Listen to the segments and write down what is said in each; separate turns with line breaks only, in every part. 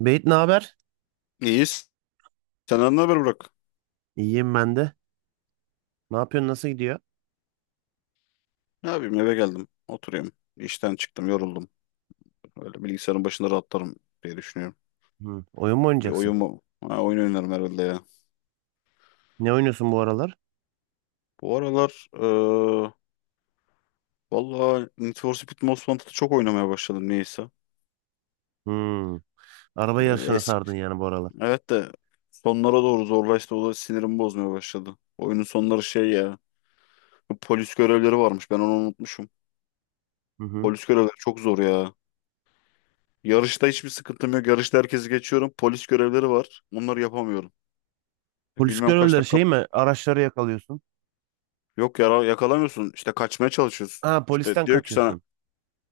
Beyt, ne haber?
İyiyiz. Senden ne haber Burak?
İyiyim ben de. Ne yapıyorsun? Nasıl gidiyor?
Ne yapayım eve geldim. Oturuyorum. İşten çıktım yoruldum. Öyle bilgisayarın başında rahatlarım diye düşünüyorum.
Hı. Oyun mu
Bir
oynayacaksın?
oyun mu? Ha, oyun oynarım herhalde ya.
Ne oynuyorsun bu aralar?
Bu aralar valla Need for Speed Most Wanted'ı çok oynamaya başladım niyeyse.
Hı. Araba
Eee,
yarışına
eski.
sardın yani bu aralar.
Evet de sonlara doğru zorlaştı. O da sinirimi bozmaya başladı. Oyunun sonları şey ya. Polis görevleri varmış. Ben onu unutmuşum.
Hı hı.
Polis görevleri çok zor ya. Yarışta hiçbir sıkıntım yok. Yarışta herkesi geçiyorum. Polis görevleri var. Onları yapamıyorum.
Polis
Bilmem kaç
görevlileri
dakika.
şey mi? Araçları yakalıyorsun.
Yok yara yakalamıyorsun. İşte kaçmaya çalışıyorsun.
Ha,
İşte
polisten
diyor ki sana
kaçıyorsun.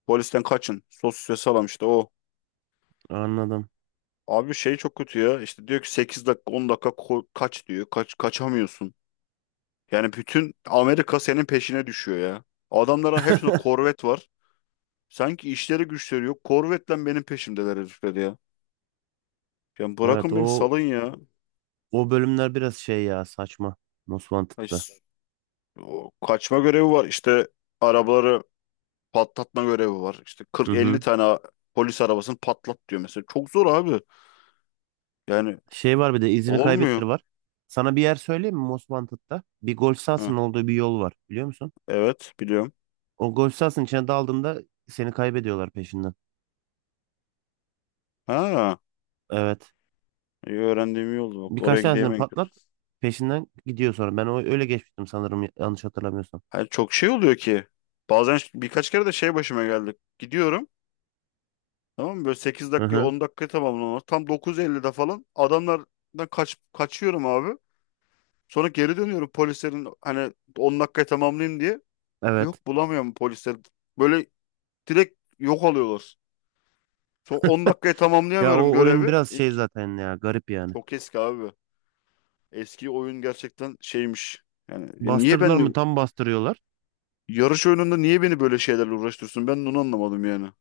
polisten kaçın. Sos ve salam işte o.
Anladım.
Abi şey çok kötü ya. İşte diyor ki 8 dakika 10 dakika kaç diyor. Kaç kaçamıyorsun. Yani bütün Amerika senin peşine düşüyor ya. Adamların hepsinde korvet var. Sanki işleri güçleri yok. Korvetle benim peşimdeler herifler ya. Yani
Evet,
bırakın beni
o
salın ya.
o bölümler biraz şey ya, saçma. Most
Ay,
Wanted'da.
o kaçma görevi var. İşte arabaları patlatma görevi var. İşte
Hı
40-50
hı.
tane polis arabasını patlat diyor mesela. Çok zor abi. Yani
Şey var, bir de izini kaybettir
olmuyor.
var. Sana bir yer söyleyeyim mi Most Wanted'da? Bir golf
Ha,
sahasının olduğu bir yol var, biliyor musun?
evet biliyorum.
O golf sahasının içine daldığında seni kaybediyorlar peşinden.
Ha,
Evet.
iyi öğrendiğim iyi oldu. Bak
Birkaç
oraya gideyim
tanesini
en kötü.
patlat. Peşinden gidiyor sonra. Ben o öyle geçmiştim sanırım, yanlış hatırlamıyorsam.
Yani çok şey oluyor ki. Bazen birkaç kere de şey başıma geldi. Gidiyorum. Tamam mı? Böyle sekiz
Hı
dakikayı
hı.
10 dakikayı tamamlamam. Tam 9:50'de falan adamlardan kaçıyorum abi. Sonra geri dönüyorum polislerin hani 10 dakikayı tamamlayayım diye.
Evet.
Yok bulamıyorum polisler. Böyle direkt yok alıyorlar. Son 10 dakikaya
Ya
tamamlayamıyorum
o oyun
görevi.
biraz şey
İlk
zaten ya, garip yani.
çok eski abi. Eski oyun gerçekten şeymiş. Yani niye
Bastırdılar mı
ben
tam bastırıyorlar.
yarış oyununda niye beni böyle şeylerle uğraştırsın? Ben onu anlamadım yani.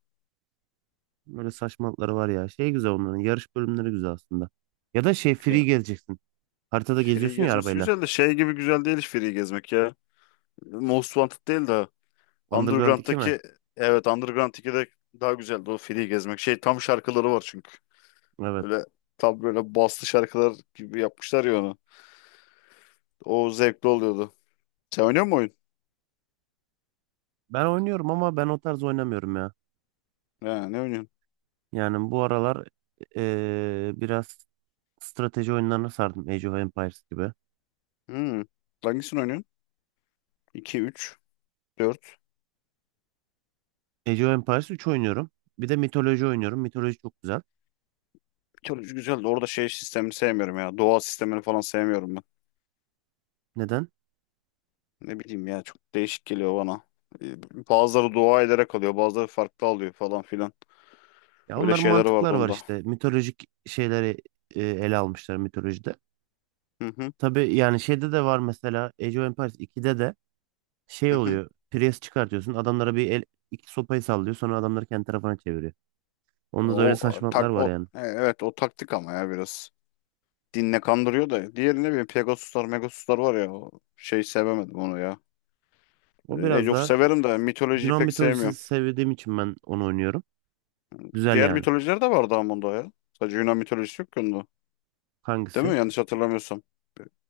Böyle saçmalıkları var ya. Şey güzel, onların yarış bölümleri güzel aslında. Ya da şey, free
Ya,
gezeceksin. Haritada
free
geziyorsun ya
gezmesi
arabayla.
güzel de şey gibi güzel değil hiç free gezmek ya. Most Wanted değil de
Underground iki mi?
Underground'daki evet Underground 2'de daha güzeldi o free gezmek. Şey tam şarkıları var çünkü.
Evet.
Böyle tam böyle baslı şarkılar gibi yapmışlar ya onu. O zevkli oluyordu. Sen oynuyor musun oyun?
Ben oynuyorum ama ben o tarz oynamıyorum ya.
Ha, ne oynuyorsun?
Yani bu aralar biraz strateji oyunlarına sardım. Age of Empires gibi.
Hmm. Hangisini oynuyorsun? 2, 3 4.
Age of Empires 3 oynuyorum. Bir de mitoloji oynuyorum. Mitoloji çok güzel.
Mitoloji güzeldi orada şey sistemini sevmiyorum ya. Doğa sistemini falan sevmiyorum ben.
Neden?
Ne bileyim ya çok değişik geliyor bana. Ee, Bazıları dua ederek alıyor, bazıları farklı alıyor falan filan.
Ya
Öyle
onların
şeyler
mantıklar
vardı
var
onda.
işte. Mitolojik şeyleri ele almışlar mitolojide.
Hı hı
Tabii yani şeyde de var mesela, Age of Empires 2'de de şey
hı hı.
oluyor. Priest çıkartıyorsun. Adamlara bir el, iki sopayı sallıyor. Sonra adamları kendi tarafına çeviriyor. Onda da öyle
O
saçmalıklar
tak
var
o
yani.
evet o taktik ama ya biraz. Dinle kandırıyor da. Diğeri ne bileyim Pegasuslar, Megasuslar var ya. O şey sevemedim onu ya.
O biraz
Age of
da
severim de mitolojiyi
Yunan
pek
mitolojisi
sevmiyorum.
sevdiğim için ben onu oynuyorum. Güzel
Diğer
yani.
mitolojiler de vardı ama onda ya. Sadece Yunan mitolojisi yok ki onda. Değil
Hangisi?
mi? Yanlış hatırlamıyorsam.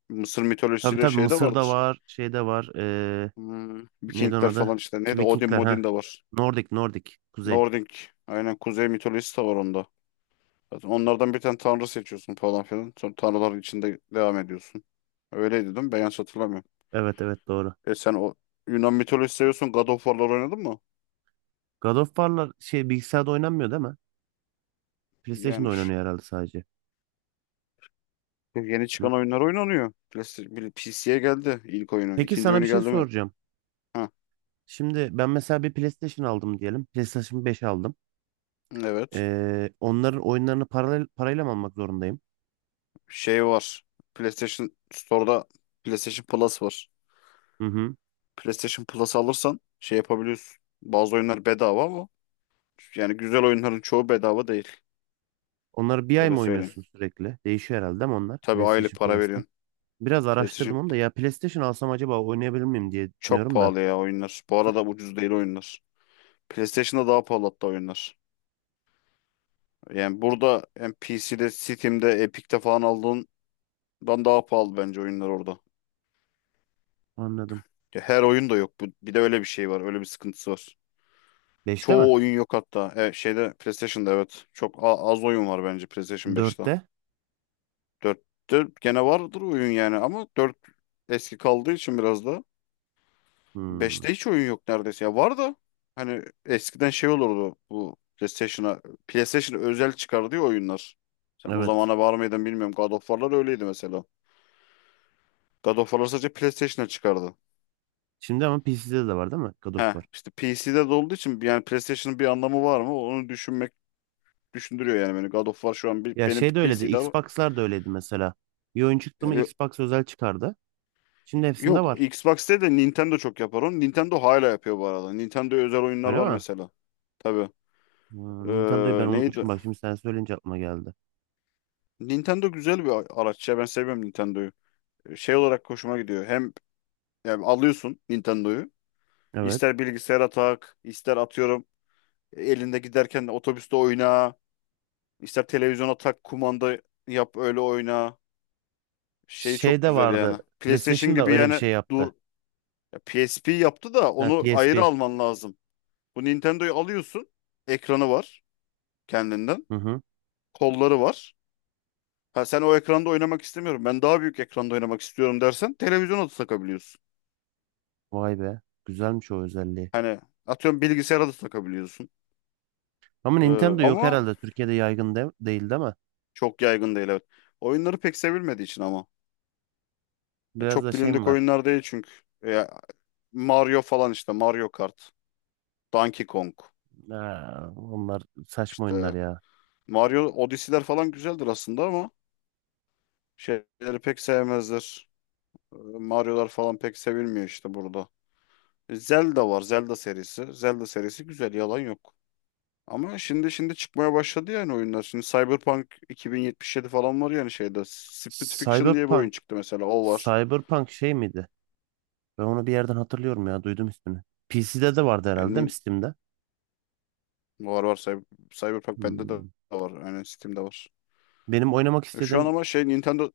Mısır
Tabii
mitolojisiyle
tabii,
şey de
Mısır'da
vardır.
var, şeyde var.
Hmm,
Neydi onun
Vikingler falan
adı?
işte.
Ki
Neydi? Odin
Vikingler
Modin
ha.
de var.
Nordic, Nordic. Kuzey.
Nordik. Aynen kuzey mitolojisi de var onda. Zaten onlardan bir tane tanrı seçiyorsun falan filan. Sonra tanrıların içinde devam ediyorsun. Öyleydi değil mi? Ben yanlış hatırlamıyorum.
Evet evet, doğru.
E sen o Yunan mitolojisi seviyorsun. God of War'lar oynadın mı?
God of War'lar şey, bilgisayarda oynanmıyor değil mi? PlayStation'da
Yani
oynanıyor herhalde sadece.
yeni
Hı.
çıkan oyunlar oynanıyor. PC'ye geldi ilk oyunu.
Peki
İkinci
sana bir
oyunu
şey
geldi mi?
soracağım.
Ha,
Şimdi ben mesela bir PlayStation aldım diyelim. PlayStation 5 aldım.
evet.
Onların oyunlarını paralel, parayla mı almak zorundayım?
Şey var. PlayStation Store'da PlayStation Plus var.
Hı hı.
PlayStation Plus alırsan şey yapabiliyorsun. Bazı oyunlar bedava ama yani güzel oyunların çoğu bedava değil.
Onları bir ay
Öyle
mı
söyleyeyim.
oynuyorsun sürekli? Değişiyor herhalde değil mi onlar?
Tabii aylık
PlayStation
para
Plus'ta.
veriyorsun.
Biraz araştırdım
PlayStation
onu da. Ya PlayStation alsam acaba oynayabilir miyim diye
çok
düşünüyorum da.
pahalı ya oyunlar. Bu arada ucuz değil oyunlar. PlayStation'da daha pahalı hatta oyunlar. Yani burada hem PC'de, Steam'de, Epic'te falan aldığından daha pahalı bence oyunlar orada.
Anladım.
Ya her oyun da yok. Bu- Bir de öyle bir şey var. Öyle bir sıkıntısı var.
Beşte mi?
Çoğu oyun yok hatta. Şeyde PlayStation'da evet. Çok az oyun var bence PlayStation 5'te.
Dörtte?
Dörtte gene vardır oyun yani ama dört eski kaldığı için biraz da.
Hmm.
Beşte hiç oyun yok neredeyse. Ya var da hani eskiden şey olurdu bu PlayStation'a özel çıkardığı oyunlar. Sen o
Evet.
zamana var mıydın bilmiyorum. God of War'lar öyleydi mesela. God of War'lar sadece PlayStation'a çıkardı.
Şimdi ama PC'de de var değil mi? God of
He
War.
işte PC'de de olduğu için yani PlayStation'ın bir anlamı var mı? Onu düşünmek düşündürüyor yani beni. God of War şu an bir,
Ya
benim
şey de öyleydi.
PC'de.
Xbox'lar da öyleydi mesela. Bir oyun çıktı mı Xbox özel çıkardı. Şimdi hepsinde
Yok,
var.
Xbox'te de Nintendo çok yapar onu. Nintendo hala yapıyor bu arada. Nintendo'ya özel oyunlar
Öyle
var
mi?
mesela. Tabii.
Hmm, Nintendo'yu ben
Neydi?
unutmuşum. Bak şimdi sen söyleyince aklıma geldi.
Nintendo güzel bir araç ya. Ben seviyorum Nintendo'yu. Şey olarak hoşuma gidiyor. Hem yani alıyorsun Nintendo'yu.
Evet.
İster bilgisayara tak, ister atıyorum elinde giderken de otobüste oyna, ister televizyona tak, kumanda yap öyle oyna. Şey
Şey
çok
de
güzel
vardı.
yani. PlayStation
PlayStation da
gibi
öyle bir
yani
şey yaptı.
dur ya PSP yaptı da
Ha,
onu ayrı
PSP.
alman lazım. Bu Nintendo'yu alıyorsun. Ekranı var kendinden.
Hı hı.
Kolları var. Ha sen o ekranda oynamak istemiyorum. Ben daha büyük ekranda oynamak istiyorum dersen televizyona da takabiliyorsun.
Vay be. Güzelmiş o özelliği.
Hani atıyorum bilgisayara da takabiliyorsun.
Ama
Ee,
Nintendo yok
ama
herhalde. Türkiye'de yaygın de değil değil mi?
çok yaygın değil evet. Oyunları pek sevilmediği için ama. Ya
Biraz da
çok
şey mi
bilindik
var?
oyunlar değil çünkü. Ya Mario falan işte Mario Kart, Donkey Kong
Ha, onlar saçma oyunlar
işte
ya.
Mario Odyssey'ler falan güzeldir aslında ama şeyleri pek sevmezler. Mario'lar falan pek sevilmiyor işte burada. Zelda var. Zelda serisi. Zelda serisi güzel. Yalan yok. Ama şimdi şimdi çıkmaya başladı yani oyunlar. Şimdi Cyberpunk 2077 falan var yani şeyde. Split Fiction diye bir oyun
Cyberpunk.
çıktı mesela. O var.
Cyberpunk şey miydi? Ben onu bir yerden hatırlıyorum ya. Duydum ismini. PC'de de vardı herhalde değil mi
Yani
Steam'de?
var var. Cyberpunk bende de
Hmm.
var. Yani Steam'de var.
Benim oynamak
Şu an
istediğim
ama şey Nintendo...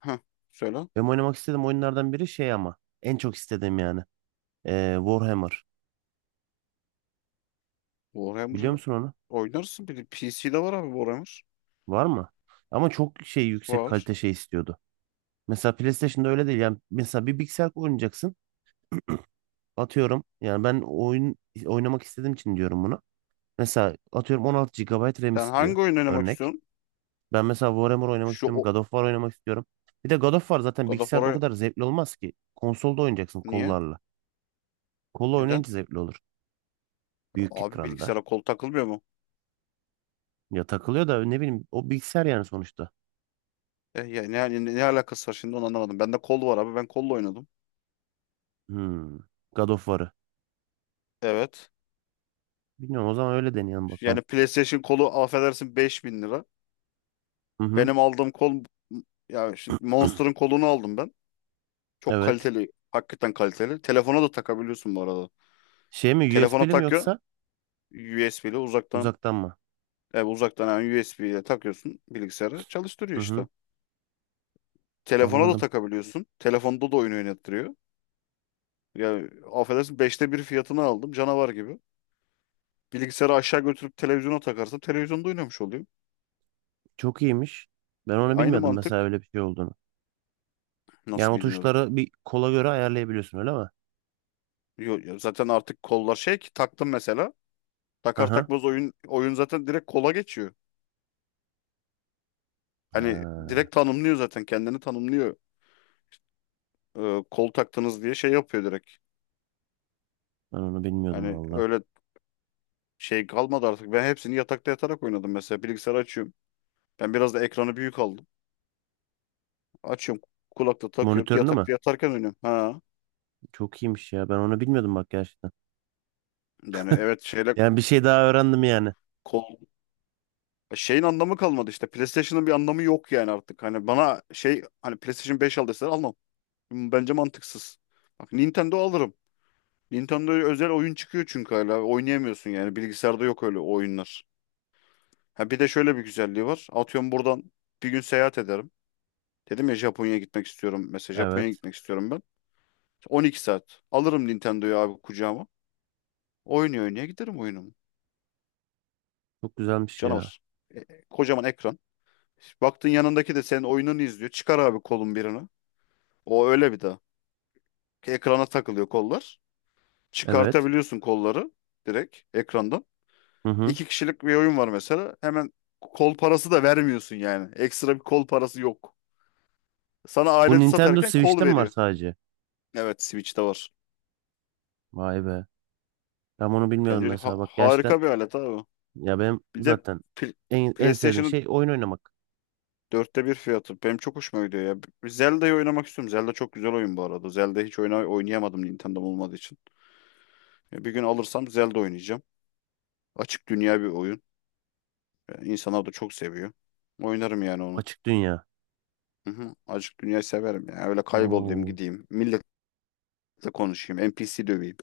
Heh, söyle.
Benim oynamak istediğim oyunlardan biri şey ama, en çok istediğim yani. Warhammer. Biliyor
Warhammer'ı
musun onu?
oynarsın. Bir de PC'de var abi Warhammer.
Var mı? Ama çok şey, yüksek
Var.
kalite şey istiyordu. Mesela PlayStation'da öyle değil. Yani mesela bir bilgisayar oynayacaksın. Atıyorum. Yani ben oyun oynamak istediğim için diyorum bunu. Mesela atıyorum 16 gigabayt RAM
Sen
istiyor.
hangi oyun oynamak
Örnek.
istiyorsun?
Ben mesela Warhammer oynamak
Şu
istiyorum.
o...
God of War oynamak istiyorum. Bir de God of War zaten
God of
bilgisayarda o
War'a
kadar zevkli olmaz ki. Konsolda oynayacaksın
niye?
kollarla. Kolla
Neden?
oynayınca zevkli olur. Büyük
Abi
ekranda.
bilgisayara kol takılmıyor mu?
Ya takılıyor da ne bileyim, o bilgisayar yani sonuçta.
Ya ne, hani ne alakası var şimdi onu anlamadım. Bende kol var abi. Ben kolla oynadım.
Hmm. God of War'ı.
Evet.
Bilmiyorum, o zaman öyle deneyelim bakalım.
Yani PlayStation kolu affedersin 5.000 lira.
Hı hı.
Benim aldığım kol ya şimdi Monster'ın kolunu aldım ben. Çok
Evet.
kaliteli. Hakikaten kaliteli. Telefona da takabiliyorsun bu arada.
Şey mi,
Telefona
USB'li mi
takıyor.
yoksa
USB ile uzaktan
uzaktan mı?
uzaktan yani USB ile takıyorsun bilgisayarı
Hı
çalıştırıyor
hı.
işte. Telefona da
Anladım.
takabiliyorsun. Telefonda da oyun oynattırıyor. Ya affedersin 1/5 fiyatını aldım canavar gibi. Bilgisayarı aşağı götürüp televizyona takarsın. Televizyonda oynamış oluyor.
Çok iyiymiş. Ben onu
Aynı
bilmiyordum mesela
mantık.
öyle bir şey olduğunu. Yani
Nasıl
o
bilmiyordum.
tuşları bir kola göre ayarlayabiliyorsun öyle mi?
Ya zaten artık kollar şey ki taktım mesela.
Hı
Takar
hı.
takmaz oyun zaten direkt kola geçiyor. Hani
Ha,
direkt tanımlıyor zaten kendini tanımlıyor. Kol taktınız diye şey yapıyor direkt.
ben onu bilmiyordum
Hani
valla.
öyle şey kalmadı artık. Ben hepsini yatakta yatarak oynadım mesela. Bilgisayarı açıyorum. Ben biraz da ekranı büyük aldım. Açıyorum kulakta takıyorum.
Monitörünü mü?
Yatakta yatarken oynuyorum. Ha.
Çok iyiymiş ya. Ben onu bilmiyordum bak gerçekten.
Yani evet şeyle
Yani bir şey daha öğrendim yani.
kol şeyin anlamı kalmadı işte. PlayStation'ın bir anlamı yok yani artık. Hani bana şey hani PlayStation 5 aldıysa almam. Bence mantıksız. Bak Nintendo alırım. Nintendo'ya özel oyun çıkıyor çünkü hala. Oynayamıyorsun yani. Bilgisayarda yok öyle oyunlar. Ha bir de şöyle bir güzelliği var. Atıyorum buradan bir gün seyahat ederim. Dedim ya Japonya'ya gitmek istiyorum. Mesela Japonya'ya
Evet.
gitmek istiyorum ben. 12 saat. Alırım Nintendo'yu abi kucağıma. Oynuyor oynaya giderim oyunumu.
Çok güzelmiş ya.
Canavar. Kocaman ekran. Baktın yanındaki de senin oyununu izliyor. Çıkar abi kolun birini. O öyle bir daha. Ekrana takılıyor kollar.
Evet.
Çıkartabiliyorsun kolları direkt ekrandan.
Hı hı.
İki kişilik bir oyun var mesela. Hemen kol parası da vermiyorsun yani. Ekstra bir kol parası yok. Sana
Bu
aleti
Nintendo
satarken kol
Switch'te mi var
veriyor.
sadece?
Evet Switch'te var.
Vay be. Ben onu bilmiyordum
Bence
mesela. Bak gerçekten,
harika bir alet abi.
ya benim
Bir de
zaten
pl-
en sevdiğim
PlayStation'ın
şey oyun oynamak.
1/4 fiyatı. Benim çok hoşuma gidiyor ya. Bir Zelda'yı oynamak istiyorum. Zelda çok güzel oyun bu arada. Zelda hiç oynayamadım Nintendo'm olmadığı için. Ya bir gün alırsam Zelda oynayacağım. Açık dünya bir oyun. Yani İnsanlar da çok seviyor. Oynarım yani onu.
Açık dünya.
Hı hı. Açık dünyayı severim ya. Öyle kaybolayım
Oo.
gideyim. Millet da konuşayım. NPC döveyim.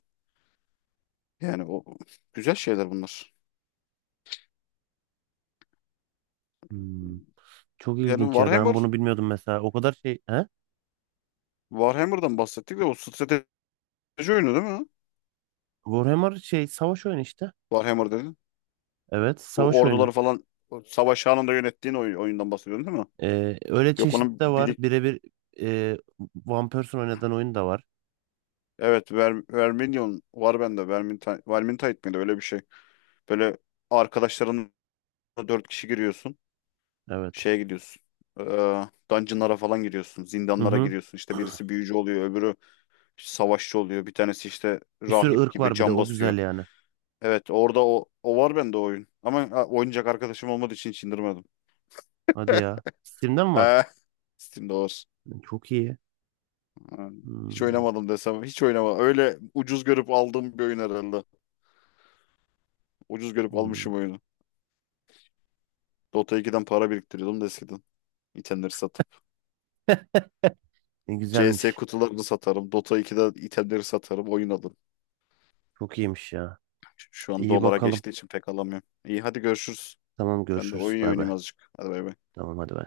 Yani o güzel şeyler bunlar.
Hmm. Çok
Yani
ilginç ya. Ben
Warhammer,
bunu bilmiyordum mesela. O kadar şey. He?
Warhammer'dan bahsettik de o strateji oyunu değil mi?
Warhammer şey, savaş oyunu işte.
Warhammer dedin.
Evet.
Bu
Savaş oyunu.
orduları falan o savaş anında yönettiğin oyundan bahsediyorsun değil mi?
Öyle
Yok
çeşitli
onun
de var.
bilik
E, One Person oynadığın oyun da var.
evet Verminion var bende. Vermintide, Vermintide miydi öyle bir şey. Böyle arkadaşlarınla dört kişi giriyorsun.
Evet.
Şeye gidiyorsun. Ee, dungeonlara falan giriyorsun.
Hı
Zindanlara
hı.
giriyorsun. İşte birisi büyücü oluyor, öbürü savaşçı oluyor. Bir tanesi işte
Bir sürü
rahip
ırk
gibi
var, bir de
can
o güzel
basıyor.
yani.
Evet orada o var bende o oyun. Ama ha, oynayacak arkadaşım olmadığı için hiç indirmedim.
Hadi ya. Steam'de mi var?
He. Steam'de var.
Çok iyi.
Ha, hiç
Hmm.
oynamadım desem. Hiç oynamadım. Öyle ucuz görüp aldığım bir oyun herhalde. Ucuz görüp
Hmm.
almışım oyunu. Dota 2'den para biriktiriyordum da eskiden. İtemleri satıp.
Ne
CS
güzelmiş.
kutularını satarım. Dota 2'de itemleri satarım. Oyun alırım.
Çok iyiymiş ya.
Şu an
İyi
dolara
bakalım.
geçtiği için pek alamıyorum. İyi hadi görüşürüz.
Tamam
Ben de
görüşürüz.
oyun
Bay
oynayayım
bay.
azıcık. Hadi bay bay.
Tamam hadi bay.